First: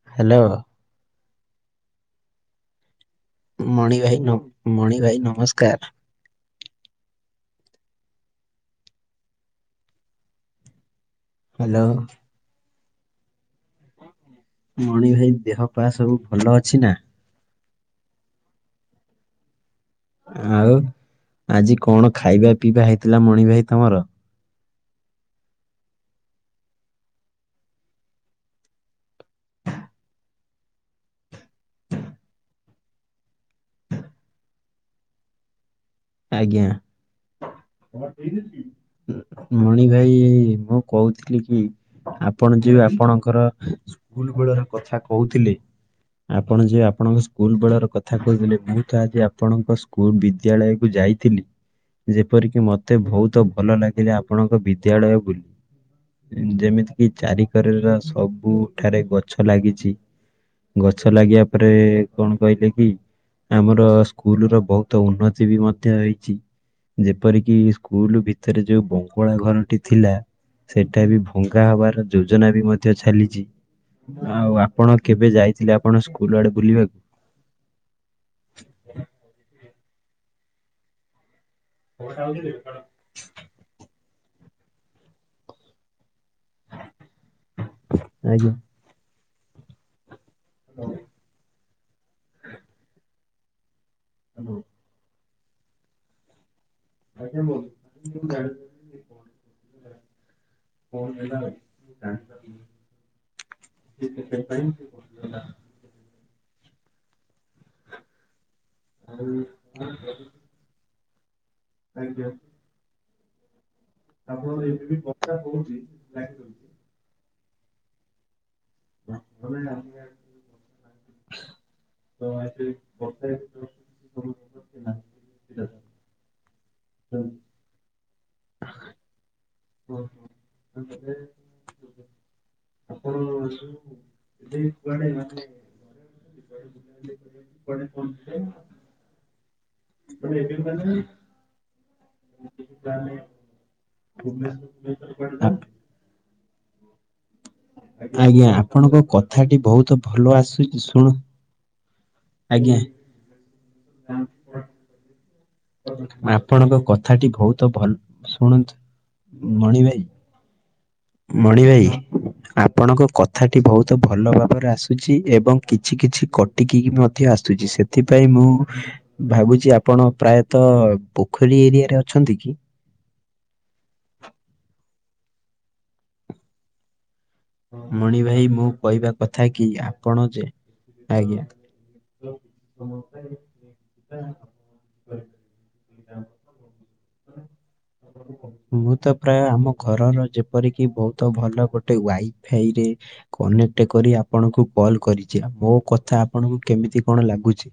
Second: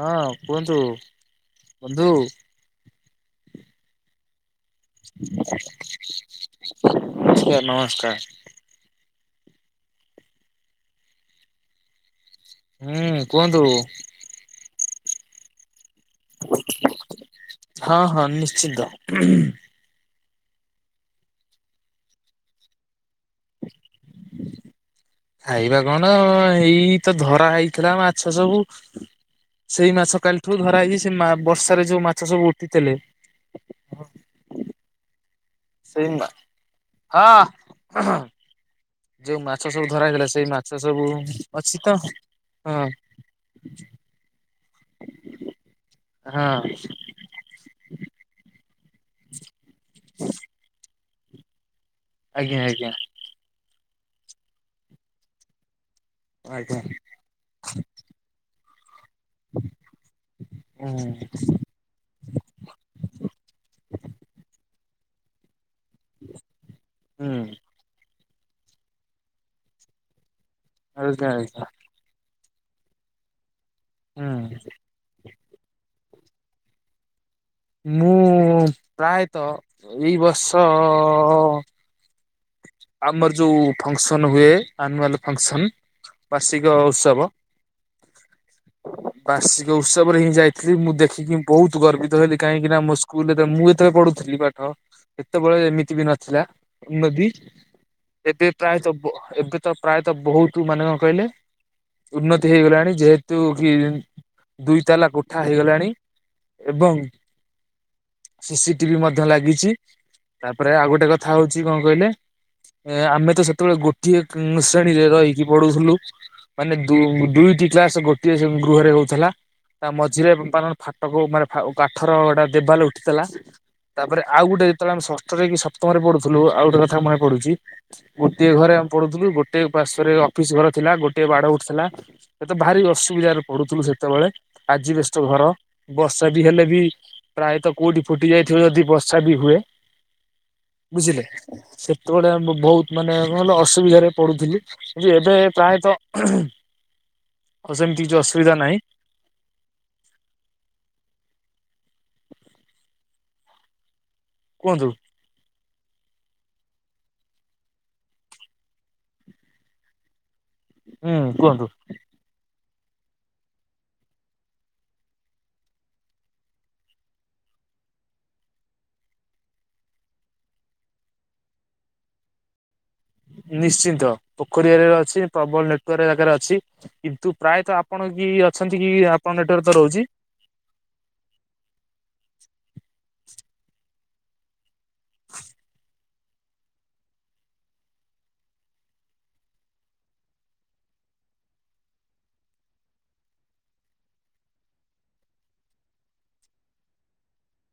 ହଁ ହ୍ୟାଲୋ କୁହନ୍ତୁ ବନ୍ଧୁ। ମଣି ଭାଇ ନ ମଣି ଭାଇ ନମସ୍କାର। [inaudible] ନମସ୍କାର। ହ୍ୟାଲୋ। ହୁଁ କୁହନ୍ତୁ। ମଣି ଭାଇ ଦେହ ପା ସବୁ ଭଲ ଅଛି ନା? ହଁ ହଁ ନିଶ୍ଚିନ୍ତ। ଆଉ ଆଜି କଣ ଖାଇବା ପିଇବା ହେଇଥିଲା ମଣି ଭାଇ ତମର? ଖାଇବା କଣ ଏଇ ତ ଧରା ହେଇଥିଲା ମାଛ ସବୁ ସେଇ ମାଛ କାଲି ଠୁ ଧରା ହେଇ ସେ ମା ବର୍ଷାରେ ଯୋଉ ମାଛ ସବୁ ଉଠିଥିଲେ। ସେଇମା ଆଜ୍ଞା [unintelligible] ସବୁ ମଣି ଧରା ଭାଇ ହେଇଥିଲା ସେଇ ମାଛ କଁ ସବୁ କହୁଥିଲି କି ଅଛି ତ ଆପଣ ଯଉ ହଁ। ଆପଣଙ୍କର ସ୍କୁଲ ବେଳର କଥା କହୁଥିଲି ଆପଣ ହଁ ଯେ ଆପଣଙ୍କ ସ୍କୁଲ ବେଳର କଥା କହିଥିଲେ ମୁଁ ତ ଆଜି ଆପଣଙ୍କ ସ୍କୁଲ ବିଦ୍ୟାଳୟକୁୁ ଯାଇଥିଲି ଆଜ୍ଞା ଯେପରିକି ଆଜ୍ଞା ମୋତେ ଭୋହୁତ ଭଲ ଲାଗିଲା ଆପଣଙ୍କ ବିଦ୍ୟାଳୟ ବୁଲି। ଆଜ୍ଞା ଯେମିତି କିି ଚାରିିକରର ସବୁଠାରେ ଗ ଛ ଲାଗିଚି ହୁଁ ଗଛ ଲାଗିବା ପ ପଟେ କଣ କହିଲେ କି ଆମର ସ୍କୁଲ ର ବହୁତ ଉନ୍ନତି ବି ମ ଧ୍ୟ ହେଇଚି ହୁଁ ଯେପରିକି ସ୍କୁଲ ଭିତରେ ଯୋଉ ବଙ୍ଗଳା ଘରଟି ଥିଲା ସେଇଟା ବି ଆଜ୍ଞା ଆଜ୍ଞା। ଭଙ୍ଗା ହବାର ଯୋଜନା ବି ମଧ୍ୟ ଚାଲିଚି ହୁଁ ଆଉ ଆପଣ କେବେ ଯାଇଥିଲେ ଆପଣ ସ୍କୁଲ ଆଡେ ବୁଲିବାକୁ? ମୁଁ ପ୍ରାୟତଃ ଦି ବର୍ଷ [inaudible] ଆମର ଜୋଉ ଫଙ୍କସନ୍ ହୁଏ ଆନୁଆଲ ଫଙ୍କସନ୍ ବାର୍ଷିକ ଉତ୍ସବ ଆଜ୍ଞା। ବାର୍ଷିକ ଉତ୍ସବ ରେ ହିଁ ଯାଇଥିଲି ମୁଁ ଦେଖିକି ବହୁତ ଗର୍ବିତ ହେଲି କାହିଁକି ନା ମୁଁ ସ୍କୁଲରେ ଯେତେବେଳେ ମୁଁ ଯେତେବେଳେ ପଢୁଥିଲି ପାଠ ସେତେବେଳେ ଏମିତି ବି ନଥିଲା ଉର୍ନ ବ୍ରିଚ ଏବେ ପ୍ରାୟତ ବ ଏବେ ତ ପ୍ରାୟତଃ ବହୁତ ମାନେ କଣ କହିଲେ ଉନ୍ନତି ହେଇଗଲାଣି ଯେହେତୁ [unintelligible] ଦୁଇ ତାଲା କୋଠା ହେଇଗଲାଣି ଏବଂ ସିସି ଟିଭି ମଧ୍ୟ ଲାଗିଚି ପ୍ରାୟ ଆଉ ଗୋଟେ କଥା ହଉଚି କଣ କହିଲେ ଏ ଆମେ ତ ସେତେବେଳେ ଗୋଟ ଗୋଟିଏ କଁ ଶ୍ରେଣୀରେ ରହିକି ପଢୁଥିଲୁ ମାନେ ଦୁ ଦୁଇଟି କ୍ଲାସ ଗୋ ଗୋଟିଏ ସେ ଗୃହରେ ହଉଥେଲା ତା ମଝିରେ ପାନ ଫାଟକ ମାନେ ଫା କାଠର ଗୋଟା ଦେବାଲ ଉଠିଥିଲା। ତାପରେ ଆଉ ଗୋଟେ ଯେତେବେଳେ ଆମେ ଷଷ୍ଠ ଷଷ୍ଠରେ କି ସପ୍ତମରେ ପଢୁଥିଲୁ ଆଉ ଗୋଟ କଥା ମନେ ପଢୁଚି ଗୋଟିଏ ଘରେ ଆମେ ପଢୁଥିଲୁ ଗୋ ଗୋଟେ ପାର୍ଶ୍ଵ ରେ ଅଫିସ ଘର ଥିଲା ଗୋଟେ ବାଡ ଉଠିଥିଲା ଏତ ଭାରି ଅସୁବିଧାରେ ପଡୁଥିଲୁ ସେତେବେଳେ ଆଜବେଷ୍ଟ ଘର ବର୍ଷା ଟି ବି ହେଲେ ବି ପ୍ରାୟତଃ କୋଉଠି ଫୁଟି ଯାଇଥିବ ଯଦି ବର୍ଷା ବି ହୁଏ ବୁଝିଲେ ସେତେବେଳେ ଆମେ ବହୁତ ମାନେ କଣ କହିଲ ଅସୁବିଧାରେ ପଡୁଥିଲୁ କିନ୍ତୁ ଏବେ ପ୍ରାୟତଃ ସେମିତି କିଛି ଆଜ୍ଞା ଅସୁବିଧା ନାହିଁ ଆପଣଙ୍କ କଥାଟି ବହୁତ ଭଲ ଆସୁଚି ଶୁଣ ଆଜ୍ଞା। କୁହନ୍ତୁ। ଆପଣଙ୍କ କଥାଟି ବହୁତ ଭଲ ଶୁଣୁନ୍ତୁ ମଣି ଭାଇ ହୁଁ ମଣି କୁହନ୍ତୁ ଭାଇ ଆପଣଙ୍କ କଥାଟି ବହୁତ ଭଲ ଭାବରେ ଆସୁଚି ଏବଂ କିଛି କିଛି କଟିକି କି ମଧ୍ୟ ଆସୁଚି ସେ ସେଥିପାଇଁ ମୁଁ ଭାବୁଚି ଆପଣ ପ୍ରାୟତଃ ପୋଖରୀ ଏରିଆରେ ଅଛନ୍ତି କି? ନିଶ୍ଚିନ୍ତ ପୋଖରୀ ଏରିଆରେ ଅଛି ପ୍ରବଳ ନେଟୱାର୍କ ଜାଗାରେ ଅଛି। କିନ୍ତୁ ପ୍ରାୟତଃ ଆପଣ ମଣି କି ଭାଇ ମୁଁ ଅଛନ୍ତି କି କହିବା ଆପଣଙ୍କ କଥା କି ନେଟୱାର୍କ ତ ରହୁଚି। ଆପଣ ଯେ ଆଜ୍ଞା। ମୁଁ ତ ପ୍ରାୟ ଆମ ଘରର ଯେପରିକି ବହୁତ ଭଲ ଗୋଟେ ୱାଇ ଫାଇରେ କନେକ୍ଟ କରି ଆପଣଙ୍କୁ କଲ କରିଚି ମୋ କଥା ଆପଣଙ୍କୁ କେମିତି କଣ ଲାଗୁଚି?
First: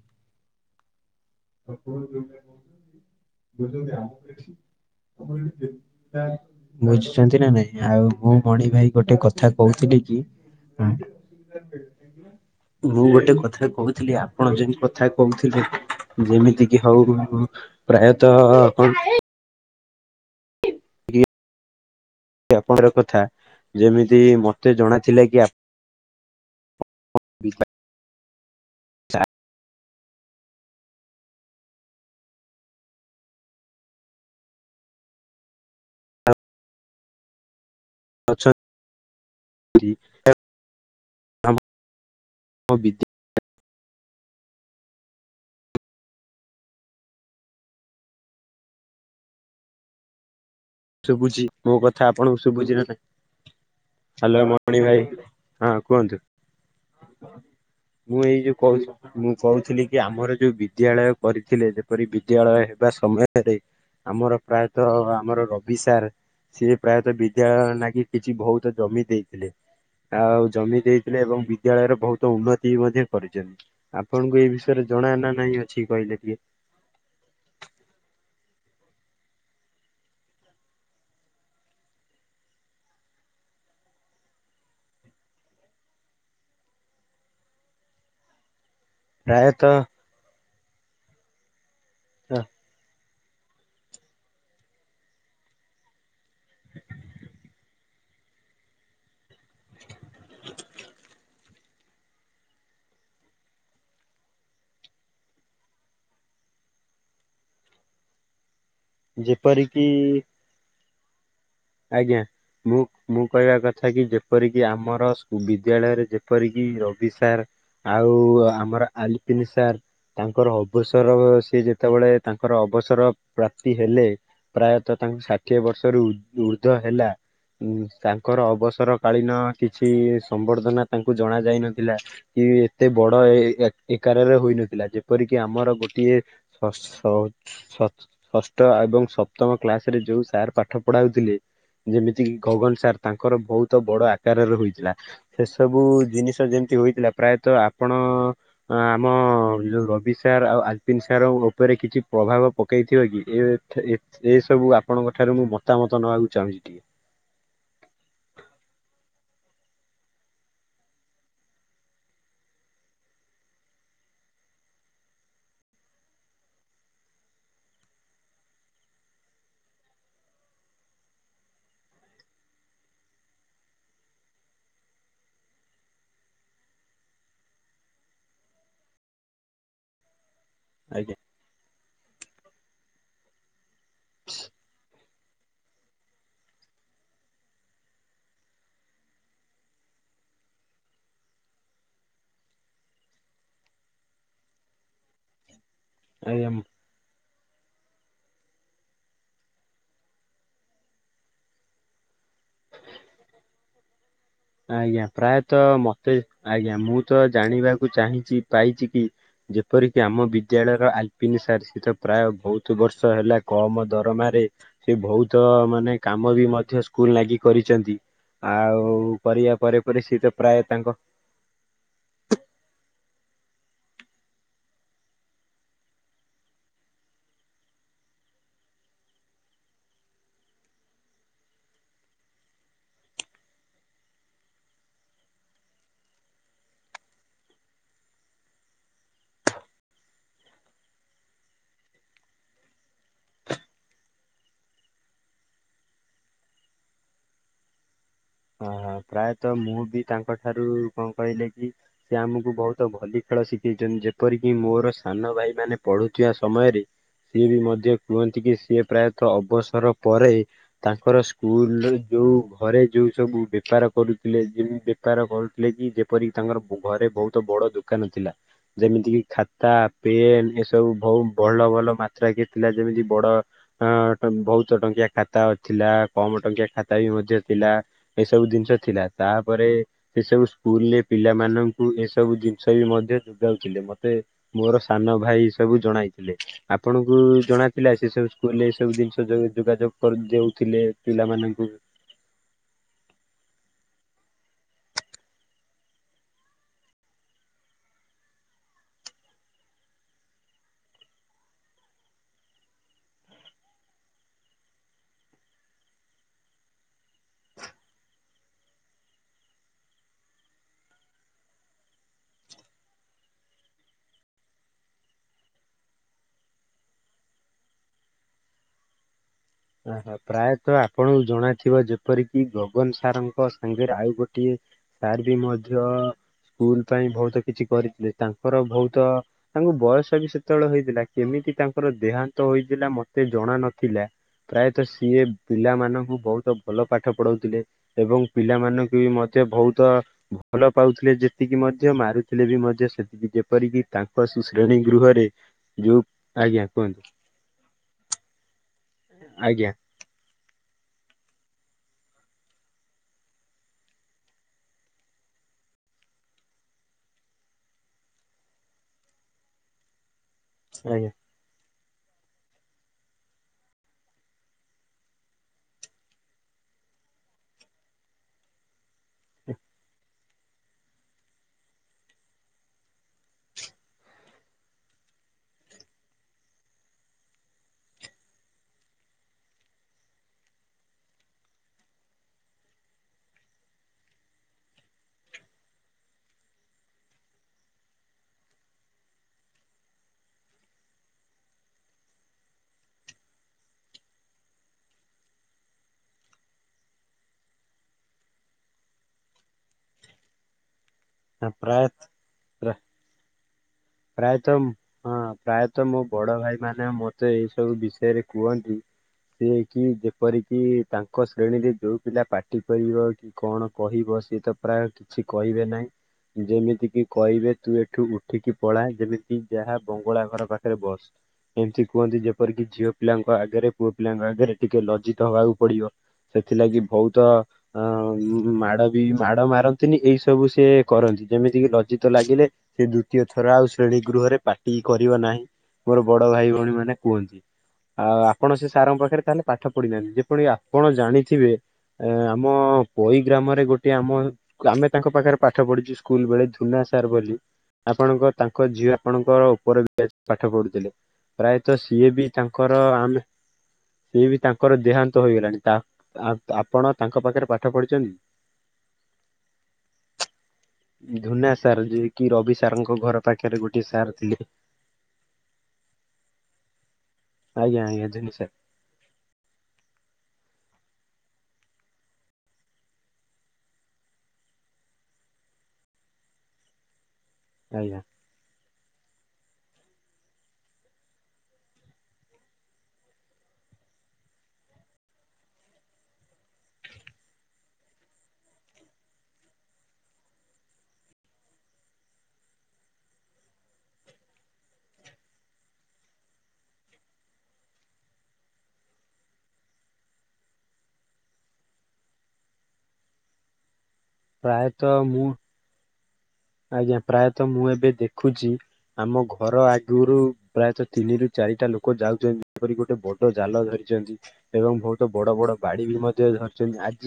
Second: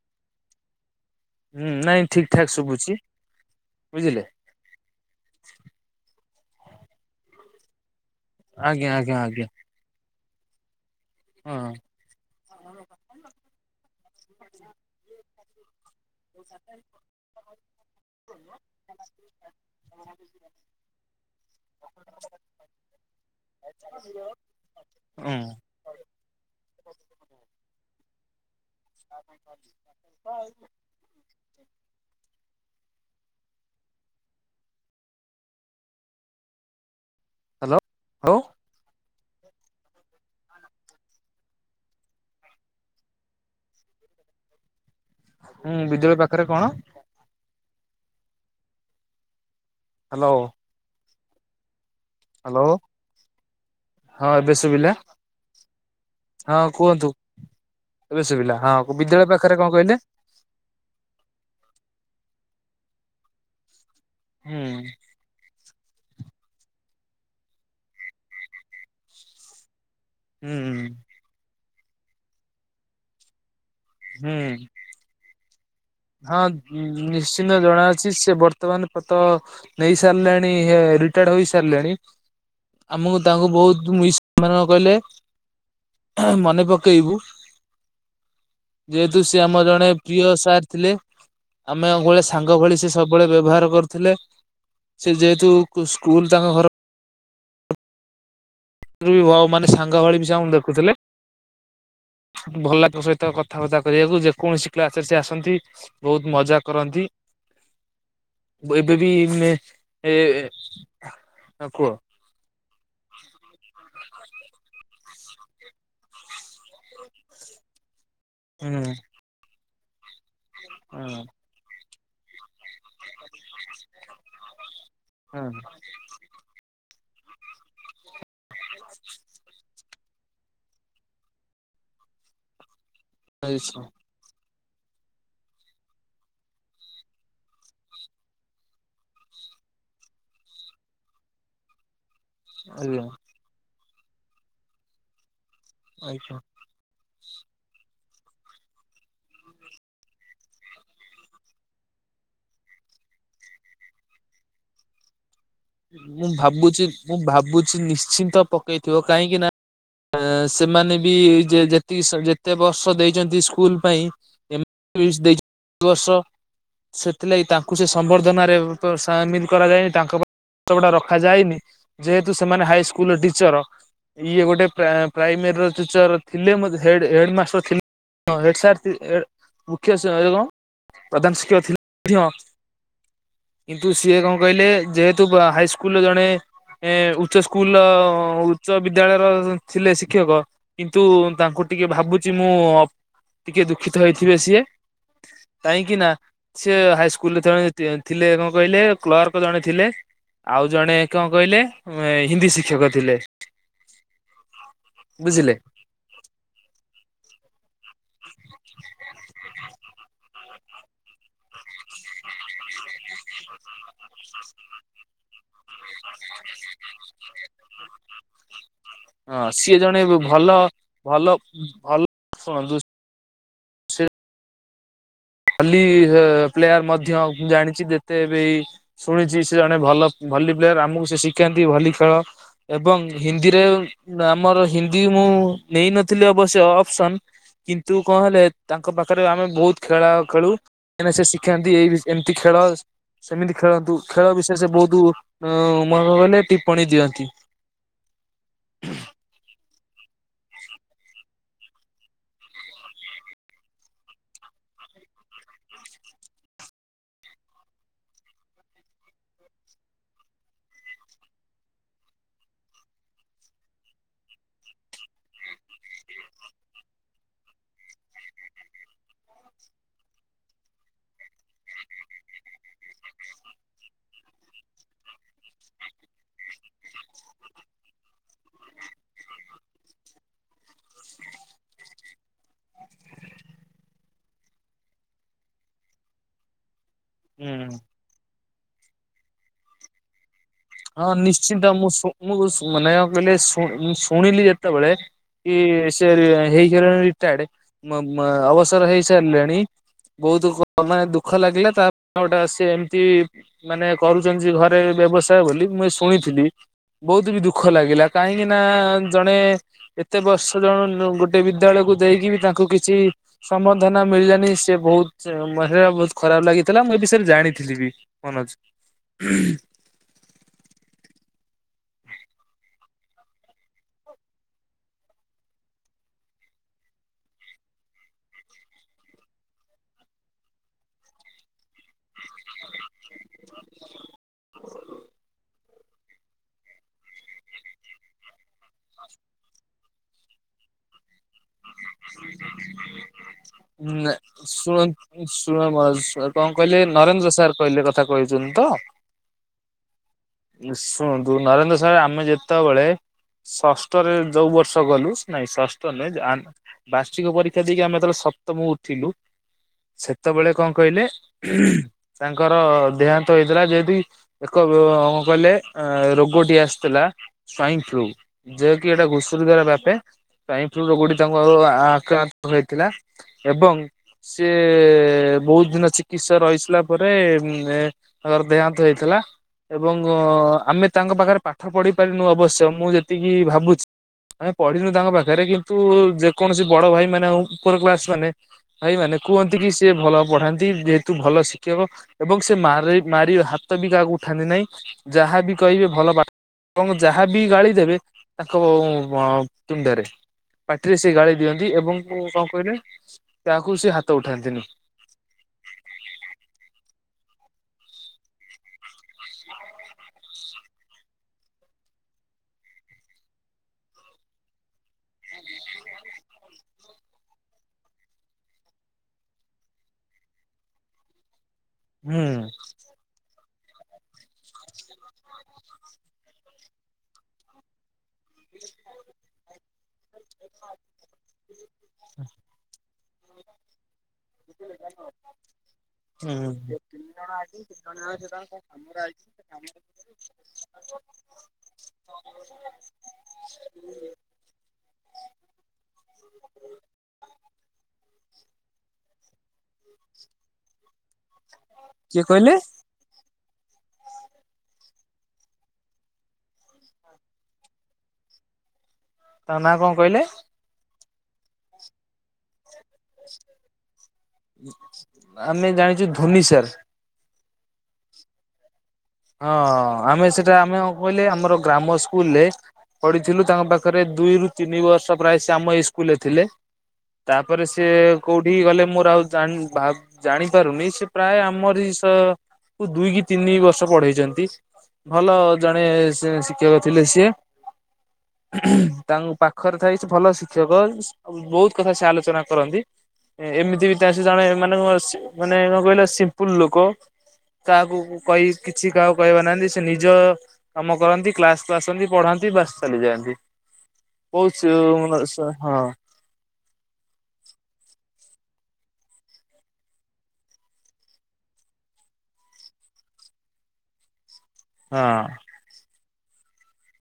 ହୁଁ ନାଇଁ ଠିକ ଠାକ୍ ଶୁବୁଚି ବୁଝିଲେ ବୁଝୁଚନ୍ତି ନା ନାଇଁ ଆଉ ମୁଁ ମଣି ଆଜ୍ଞା ଭାଇ ଆଜ୍ଞା ଗୋଟେ କଥ ଆଜ୍ଞା କହୁଥିଲି କି ହୁଁ। ହଁ ମୁଁ ଗୋଟେ କଥା କହୁଥିଲି ଆପଣ ଯୋଉ କଥା କହୁଥିଲେ ଯେମିତି କିି ହଉ ପ୍ରାୟତଃ ଆପଣ ହ ଆପଣଙ୍କର କଥା ଯେମିତି ମତେ ଜଣାଥିଲା ହଁ କି ଆପ ଅଛନ୍ତି ହ ହ୍ୟାଲୋ। ହଉ ବି [inaudible] ହୁଁ ବିଦ୍ୟାଳୟ ପାଖରେ କଣ? ହ୍ୟାଲୋ। ଶୁଭୁଛି ମୋ କଥା ଆପଣଙ୍କୁ ହ୍ୟାଲୋ ଶୁଭୁଛିି ନାଁ ନାହିଁ? ହଁ ହ୍ୟାଲୋ ଏବେ ମଣି ଶୁଭିଲା ଭାଇ ହଁ କୁହନ୍ତୁ? ହଁ କୁହନ୍ତୁ। ଏବେ ମୁଁ ଏଇ ଶୁଭିଲା ଯୋଉ କହୁ ହଁ ବିଦ୍ୟାଳୟ ମୁଁ ପାଖରେ କଣ କହୁଥିଲି କହିଲେ କି ଆମର ଯୋଉ ବି ବିଦ୍ୟାଳୟ କରିଥିଲେ ଯେପରି ବିଦ୍ୟାଳୟ ହେବା ସମୟରେ ଆମର ପ୍ରାୟତଃ ହୁଁ ଆମର ର ବିଶାର ସିଏ ପ୍ରାୟତଃ ବିଦ୍ୟାଳୟ ନାଗି କିଛି ବହୁତ ଜମି ଦେଇଥିଲେ। ଆଉ ହୁଁ ଜମି ଦେଇଥିଲେ ଏବଂ ବିଦ୍ୟାଳୟର ବହୁତ ଉନ୍ନତି ବି ମଧ୍ୟ କରିଛନ୍ତି। ଆପଣଙ୍କୁ ଏଇ ହୁଁ। ବିଷୟରେ ଜଣା ନା ନାହିଁ ଅଛି କହିଲେ ଟିକେ? ହଁ ନିଶ୍ଚିନ୍ତ ଜଣାଅଛି ସେ ବର୍ତ୍ତମାନ ପ୍ରତ ନେଇ ସାରିଲେଣି ହେ ରିଟାୟାର୍ଡ ହୋଇ ସାରିଲେଣି। ଆମକୁ ତାଙ୍କୁ ବହୁତ ମିସ କହିଲେ ମନେ ପକେଇବୁ। ଯେହେତୁ ସିଏ ଆମ ପ୍ରାୟତଃ ଜଣେ ପ୍ରିୟ ସାର୍ ଥିଲେ ଆମେ ଆଗୁଳିଆ ସାଙ୍ଗ ଭଳି ସେ ସବୁବେଳେ ବ୍ୟବହାର କରଥିଲେ ସେ ଯେହେତୁ ସ୍କୁଲ ତାଙ୍କ ଘର ମାନେ ସାଙ୍ଗ ଭଳି ବି ସେ ଆମକୁ ଦେଖୁଥିଲେ। ଭଲଲାଗେ ତାଙ୍କ ସହ କଥାବାର୍ତ୍ତା କରିବାକୁ ଯେକୌଣସି କ୍ଲାସରେ ସେ ଆସନ୍ତି। ବହୁତ ମଜା କରନ୍ତି। ହ ଏବେ ବି ଏ କୁହ ଆଜଞା [inaudible] ମୁଁ ମୁଁ କହିବା କଥା କି ଯେପରିକି ଆମର ବିଦ୍ୟାଳୟରେ ଯେପରିକି ରବି ସାର୍ ଆଉ ହୁଁ ଆମର ଆଲିପିନ ସାର୍ ତାଙ୍କର ଅବସର ହଁ ସିଏ ଯେତେବେଳେ ତାଙ୍କର ଅବସର ପ୍ରାପ୍ତି ହେଲେ ପ୍ରାୟତଃ ତାଙ୍କୁ ହଁ ଷାଠିଏ ବର୍ଷରୁ ଉର୍ଦ୍ଧ ହେଲା ଉ ତାଙ୍କର ଅବସର କାଳୀନ କିଛି ସମ୍ବର୍ଦ୍ଧନା ତାଙ୍କୁ ଜଣା ଯାଇନଥିଲା। କି ଏତେ ବଡ ଏ ଆଜ୍ଞା। ଆକାରରେ ହୋଇନଥିଲା ଯେପରିକି ଆମର ଗୋଟିଏ ଷଷ୍ଠ ଏବଂ ସପ୍ତମ କ୍ଲାସ ରେ ଯୋଉ ସାର୍ ପାଠ ପଢାଉଥିଲେ ଯେମିତି କିି ଗଗନ ସାର୍ ତାଙ୍କର ବହୁତ ବଡ ଆକାରରେ ହୋଇଥିଲା। ସେ ସବୁ ଆଜ୍ଞା। ଜିନିଷ ଯେମିତି ହୋଇଥିଲା ପ୍ରାୟତଃ ଆପଣ ଅ ଆମ ଯୋଉ ରବି ସାର୍ ଆଉ ଆଲପିନ ସାର୍ଙ୍କ ଉପରେ କିଛି ପ୍ରଭାବ ପକେଇଥିବ କି ଏ ଏସବୁ ଆପଣଙ୍କ ଠାରୁ ମୁଁ ମତାମତ ନେବାକୁ ମୁଁ ଚାହୁଁଛି ଟିକେ ଭାବୁଛି ମୁଁ ଭାବୁଛି ନିଶ୍ଚିନ୍ତ ପକେଇଥିବ କାହିଁକି ନା? ଆ ସେମାନେ ବି ଯେ ଯେତିକି ଯେତେ ବର୍ଷ ଦେଇଛନ୍ତି ସ୍କୁଲ ପାଇଁ ଏ [unintelligible] ଦେଇ [unintelligible] ବର୍ଷ। ସେଥିଲାଗି ତାଙ୍କୁ ସେ ସମ୍ବର୍ଦ୍ଧନାରେ ସାମିଲ କରାଯାଇନି ତାଙ୍କ ତ ଏଟା ରଖାଯାଏନି ଯେହେତୁ ସେମାନେ ହାଇସ୍କୁଲର ଟିଚର ଇଏ ଗୋଟେ ପ୍ରା ପ୍ରାଇମେରୀର ଟିଚର ଥିଲେ ମତ ହେଡ ମାଷ୍ଟର ଥିଲେ। ହଁ ହେଡ ସାର୍ ଥିଲେ ମୁଖ୍ୟ ସହଯୋଗ। ଆଜ୍ଞା। ପ୍ରଧାନ ଶିକ୍ଷକ ଥିଲେ ମଧ୍ୟ କିନ୍ତୁ ସିଏ କଣ କହିଲେ ଯେ ହେତୁ ହାଇସ୍କୁଲ ଜଣେ ଏଁ ଉଚ୍ଚ ସ୍କୁଲ ର ଉଚ୍ଚ ବିଦ୍ୟାଳୟର ଥିଲେ ଶିକ୍ଷକ। କିନ୍ତୁ ତାଙ୍କୁ ଟିକେ ଭାବୁଛି ମୁଁ ଟିକେ ଦୁଃଖିତ ହେଇଥିବେ ସିଏ। କାହିଁକି ନା ଆଜ୍ଞା ସେ ହାଇସ୍କୁଲରେ ଯେତେବେଳେ ଥିଲେ କଣ କହିଲେ କ୍ଲର୍କ ଜଣେ ଥିଲେ। ଆଉ ଜଣେ କଣ କହିଲେ ହିନ୍ଦୀ ଶିକ୍ଷକ ଥିଲେ। ଆଜ୍ଞା, ବୁଝିଲେ ପ୍ରାୟତ ମୋତେ ଆଜ୍ଞା ମୁଁ ତ ଜାଣିବାକୁ ଚାହିଁଛି ପାଇଚି କି ଯେପରିକି ଆମ ବିଦ୍ୟାଳୟର ଆଲପିନି ସାର୍ ସିଏ ତ ପ୍ରାୟ ବହୁତ ବର୍ଷ ହେଲା କମ ଦରମାରେ ସିଏ ଭଉତ ମାନେ କାମ ବି ମଧ୍ୟ ସ୍କୁଲ୍ ନାଗି କରିଚନ୍ତି। ଆଉ ହଁ କରିବା ସିଏ ପରେ ପରେ ଜଣେ ତ ଭଲ, ପ୍ରାୟ ତାଙ୍କ ଭଲ, ଭଲ ଶୁଣନ୍ତୁ ଭଲି ହେ ପ୍ଲେୟାର୍ ମଧ୍ୟ ମୁଁ ଜାଣିଚି ଯେତେ ବି ଶୁଣିଚି ସେ ଜଣେ ଭଲ ଭଲି ପ୍ଲେୟାର୍ ଆମକୁ ସିଏ ଶିକାନ୍ତି ଭଲି ଖେଳ। ଏବଂ ହିନ୍ଦୀରେ ଆମର ହିନ୍ଦୀ ମୁଁ ନେଇନଥିଲି ଅବଶ୍ୟ ଅପସନ୍। କିନ୍ତୁ କଣ ହେଲେ ତାଙ୍କ ପାଖରେ ଆମେ ବହୁତ ଖେଳ ଖେଳୁ କେନେ ସେ ଶିଖାନ୍ତି ଏଇ ଏମତି ଖେଳ ସେମିତି ଖେଳନ୍ତୁ। ଖେଳ ବିଷୟ ସେ ବହୁତୁ ଅଁ, ମୋହର ମାନେ ଟିପ୍ପଣୀ ଦିଅନ୍ତି। ହଁ, ହଁ ପ୍ରାୟତ ମୁଁ ବି ତାଙ୍କ ଠାରୁ କଣ କହିଲେ କି ସିଏ ଆମକୁ ଭଉତ ଭଲି ଖେଳ ଶିଖେଇଛନ୍ତି। ଯେପରିକି ମୋର ସାନ ଭାଇ ମାନେ ପଢୁଥିବା ସମୟରେ ସିଏ ବି ମଧ୍ୟ କୁହନ୍ତି କି ସିଏ ପ୍ରାୟତ ଅବସର ପରେ ତାଙ୍କର ସ୍କୁଲ୍ ରେ ଯୋଉ ଘରେ ଯୋଉ ସବୁ ବେପାର କରୁଥିଲେ, ଯେଉଁ ବେପାର କରୁଥିଲେ କି ଯେପରିି ତାଙ୍କର ଘରେ ବହୁତ ବଡ଼ ଦୁ କାନ ଥିଲା। ଯେମିତି କି ଖାତା, ପେନ୍ ଏସବୁ ବହୁ ଭଲ ଭଲ ମାତ୍ରାକେ ଥିଲା। ଯେମିତି ବଡ ଅ, ଟଙ୍କ ବହୁତ ଟଙ୍କିଆ ଖାତା ଅ, ଥିଲା। କମ ଟଙ୍କିଆ ଖାତା ବି ମଧ୍ୟ ଥିଲା। ଏସବୁ ଦିନିଷ ଥିଲା। ତାପରେ ସେ ସବୁ ସ୍କୁଲ୍ ରେ ପିଲାମାନଙ୍କୁ ଏ ସବୁ ଜିନିଷ ବି ମଧ୍ୟ ଯୁଗାଉଥିଲେ। ମୋତେ ମୋର ସାନ ଭାଇ ସବୁ ଜଣାଇଥିଲେ। ଆପଣଙ୍କୁ ହୁଁ। ଜଣା ଥିଲା ସେ ସବୁ ସ୍କୁଲ୍ ରେ ଏ ସବୁ ଜିନିଷ ଯୋ ଯୁଗାଯୋଗ? କରି ଦେଉଥିଲେ ହଁ ନିଶ୍ଚିନ୍ତ ପିଲାମାନଙ୍କୁ। ମୁଁ ମୁଁ ଶୁ ମାନେ ୟା କଇଲେ ଶୁଣ ଶୁଣିଲି ଯେତେବେଳେ କି ସିଏ ରି- ହେଇସାଇଲେଣି ରିଟାୟାର୍ଡ। ମ-ମ- ଅବସର ହେଇ ସାରଲେଣି ବହୁ ଦୁଃଖ [inaudible] ମେ ଦୁଃଖ ଲାଗିଲା ତା [inaudible] ଗୋଟେ ସେ ଏମତି ମାନେ କରୁଚନ୍ତି ଯେ ଘରେ ବ୍ୟବସାୟ ବୋଲି ମୁଁ ଏଇ ଶୁଣିଥିଲି। ବହୁତ ବି ଦୁଃଖ ଲାଗିଲା। କାହିଁକି ନା ଜଣେ ଏତେ ବର୍ଷ ଜଣ ନ-ଗୋଟେ ବିଦ୍ୟାଳୟକୁ ଦେଇକି ବି ତାଙ୍କୁ କିଛି ସମ୍ବର୍ଦ୍ଧନା ମିଳିଲାନି ସେ ବହୁତ ସେ ମ-ହେଇଆ ବହୁତ ଖରାପ ଲାଗିଥିଲା। ମୁଁ ଏ ବିଷୟରେ ଜାଣିଥିଲି ବି। ଫୋନ୍ ଅଛି। ଓହୋ, ପ୍ରାୟତ ଆପଣଙ୍କୁ ଜଣାଥିବ ଯେପରିକି ଗଗନ ସାର୍ ଙ୍କ ସାଙ୍ଗରେ ଆଉ ଗୋଟିଏ ସାର୍ ବି ମଧ୍ୟ ସ୍କୁଲ୍ ପାଇଁ ଭଉତ କିଛି କରିଥିଲେ। ତାଙ୍କର ଭଉତ ତାଙ୍କୁ ବୟସ ବି ସେତେବେଳେ ହେଇଥିଲା। କେମିତି ତାଙ୍କର ଦେହାନ୍ତ ହୋଇଥିଲା, ମୋ ତେ ଜଣା ନଥିଲା ପ୍ରାୟତ ସିଏ ପିଲାମାନଙ୍କୁ ବହୁତ ଭଲ ପାଠ ପଢଉଥିଲେ ଏବଂ ପିଲାମାନଙ୍କୁ ବି ମଧ୍ୟ ଭଉତ ଭଲ ପାଉଥିଲେ। ଯେ ସେତିକି ମଧ୍ୟ ମାରୁଥିଲେ ବି ମଧ୍ୟ ସେତିକି। ଯେପରିକି ନା ତାଙ୍କ ସେ ଶ୍ରେଣୀ ଶୁଣନ୍ତୁ ଗୃହରେ ଶୁଣ ଯୋଉ ମହାରାଜ କଣ ଆଜ୍ଞା କହିଲେ କୁହନ୍ତୁ ନରେନ୍ଦ୍ର ସାର୍ କହିଲେ କଥା କହିଚନ୍ତି ତ? ଆଜ୍ଞା। ଶୁଣନ୍ତୁ ନରେନ୍ଦ୍ର ସାର୍ ଆମେ ଯେତେବେଳେ ଷଷ୍ଠରେ ଯୋଉ ବର୍ଷ ଗଲୁ, ନାଇଁ ଷଷ୍ଠ ନୁହେଁ, ଯେ ଆନ୍ ବାର୍ଷିକ ପରୀକ୍ଷା ଦେଇକି ଆମେ ଯେତେବେଳେ ସପ୍ତମ ଉଠିଲୁ, ସେତେବେଳେ କଣ କହିଲେ ଆଜ୍ଞା ତାଙ୍କର ଦେହାନ୍ତ ହେଇଥିଲା। ଯେହେତୁ ଏକ ବୋଲେ ଅଁ, ରୋଗଟି ଆସିଥିଲା ସ୍ଵାଇନ୍ ଫ୍ଲୁ। ଯେକିି ଏଟା ଘୁଷୁରି ଦ୍ୱାରା ବ୍ୟାପେ। ସ୍ଵାଇନ୍ ଫ୍ଲୁ ରୋଗ ଟି ତାଙ୍କୁ ଆଗ ଆ, ଆକ୍ରାନ୍ତ ହୋଇଥିଲା। ଏବଂ ସିଏ ବହୁତ ଦିନ ଚିକିତ୍ସା ରହିସିଲା ପରେ ଉଁ, ଏ ତାଙ୍କର ଦେହାନ୍ତ ହେଇଥିଲା। ଏବଂ ଆମେ ତାଙ୍କ ପାଖରେ ପାଠ ପଢ଼ି ପାରିନୁ ଅବଶ୍ୟ ମୁଁ ଯେତିକି ଭାବୁଛି। ଆମେ ପଢିନୁ ତାଙ୍କ ପାଖରେ। କିନ୍ତୁ ଯେକୌଣସି ବଡ ଭାଇ ମାନେ ଆମ ଉପର କ୍ଲାସ୍ ମାନେ ଭାଇ ମାନେ କୁହନ୍ତି କି ସିଏ ଭଲ ପଢାନ୍ତି ଯେହେତୁ ଭଲ ଶିକ୍ଷକ। ଏବଂ ସେ ମାର ମାର ହାତ ବି କାହାକୁ ଉଠାନ୍ତି ନାହିଁ ଯାହାବି କହିବେ ଭଲ ବା ଏବଂ ଯାହା ବିି ଗାଳି ଦେବେ ତାଙ୍କ ତୁଣ୍ଡରେ। ପାଟିରେ ସେ ଗାଳି ଦିଅନ୍ତି ପ୍ରାୟ ଏବଂ କଣ ପ୍ରାୟ କହିଲେ ତାହାକୁ ସେ ହାତ ପ୍ରାୟତଃ ଉଠାନ୍ତିନି। ହଁ ପ୍ରାୟତଃ ମୋ ବଡ ଭାଇମାନେ ମୋତେ ଏଇ ସବୁ ବିଷୟରେ କୁହନ୍ତି। ସିଏ କି ଯେପରିକି ତାଙ୍କ ଶ୍ରେଣୀରେ ଯୋଉ ପିଲା ପାଟି କରିବ କି କଣ କହିବ ସିଏ ତ ପ୍ରାୟ କିଛି କହିବେ ନାହିଁ। ଯେମିତିକିି କହିବେ ତୁ ଏଠୁ ଉଠିକି ପଳା ଯେମିତି ଯାହା ବଙ୍ଗଳା ଘର ପାଖରେ ବସ। [inaudible] ଏମିତି କୁହନ୍ତି ହୁଁ ଯେପରିକି ଝିଅପିଲାଙ୍କ ଆଗରେ ପୁଅପିଲାଙ୍କ ଆଗରେ ଟିକେ ଲଜିତ ହବାକୁ ପଡିବ। ସେ ହେଥିଲାଗି ବହୁତ ଅ ମାଡ ବି ମାଡ ମାରନ୍ତିନି ଏଇ ସବୁ ସେ କରନ୍ତି ଯେମିତିକି ଲଜିତ ଲାଗିଲେ ସେ ଦ୍ଵିତୀୟ ଥର ଆଉ ଶ୍ରେଣୀ ଗୃହରେ ପାଟି କରିବ ନାହିଁ। ମୋର ବଡ ଭାଇ ତାଙ୍କ ଭଉଣୀ ମାନେ କୁହନ୍ତି, ଆଉ ଆପଣ ସେ ସାରଙ୍କ ପାଖରେ ତାହେଲେ ପାଠ ପଢିନାହାନ୍ତି। ଯେପରି ଆପଣ ଜାଣିଥିବେ। ଏ ଆମ ପୋଇ ଗ୍ରାମରେ ଗୋଟେ ଆମ ଆମେ ତାଙ୍କ ପାଖରେ ପାଠ ପଢୁ। ସ୍କୁଲବେଳେ ଧୁନା ସାର୍ ବୋଲି ଆପଣଙ୍କ ତାଙ୍କ ଝିଅ ଆପଣଙ୍କର ଉପର ବେ ପାଠ ପଢୁଥିଲେ ପ୍ରାୟତଃ ସିଏ ବି ତାଙ୍କର ଆମେ ସିଏ ବି ତାଙ୍କର ଦେହାନ୍ତ ହୋଇଗଲାଣି। ଆପଣ ତାଙ୍କ ପାଖରେ ପାଠ ପଢିଛନ୍ତି। ତାଙ୍କ ନାଁ କଣ କହିଲେ? ଧୁନା ସାର୍ ଯେଏକି ରବି ସ ସାରଙ୍କ ଘର ପାଖରେ ଗୋଟେ ସାର ଥିଲେ। ଆମେ ଜାଣିଛୁ ଧୋନି ସାର୍ ଆଜ୍ଞା ଆଜ୍ଞା [unintelligible] ହଁ ଆମେ ସେଟା ଆମେ କହିଲେ ଆମର ଗ୍ରାମ ସ୍କୁଲରେ ପଢିଥିଲୁ ତାଙ୍କ ପାଖରେ ଦୁଇରୁୁ ତିନି ବର୍ଷ ପ୍ରାୟ ସେ ଆମ ଏଇ ସ୍କୁଲରେ ଥିଲେ। ତାପରେ ଆଜ୍ଞା ସିଏ କୋଉଠିକି ଗଲେ ମୋର ଆଉ ଜାଣି ପାରୁନି ସେ ପ୍ରାୟ ଆମରି ସହ ଦୁଇ କି ତିନି ବର୍ ପଢେଇଛନ୍ତି। ଭଲ ଜଣେ ଶିକ୍ଷକ ଥିଲେ ସିଏ। ତାଙ୍କ ପାଖରେ ଥାଇ ସେ ଭଲ ଶିକ୍ଷକ। ବହୁତ କଥା ସେ ଆଲୋଚନା କରନ୍ତି। ଏମିତି ବି ତା ସେ ଜଣେ ମାନେ ମାନେ କଣ କହିଲ ସିମ୍ପଲ ଲୋକ। କାହାକୁ କହି କିଛି କାହା କହିବାର ନାହାନ୍ତି ସେ ନିଜ କାମ କରନ୍ତି କ୍ଲାସକୁୁ ଆସନ୍ତି ପଢାନ୍ତି ବାସ ଚାଲିଯାଆନ୍ତି ବହୁଛି ପ୍ରାୟତଃ ମ ମୁଁ ହଁ [unintelligible] ଆଜ୍ଞା ପ୍ରାୟତଃ ମୁଁ ଏବେ ଦେଖୁଛି ଆମ ଘର ଆଗରୁ ପ୍ରାୟତଃ ତିନିରୁ ଚାରିଟା ଲୋକ ଯାଉଛନ୍ତି ଯେପରି ଗୋଟେ ବ ଡ ଜାଲ ଧରିଛନ୍ତି ଏବଂ ବହୁତ ହଁ। ବଡ ବଡ ବାଡି ବି ମଧ୍ୟ ଧରିଛନ୍ତି ଆଜି।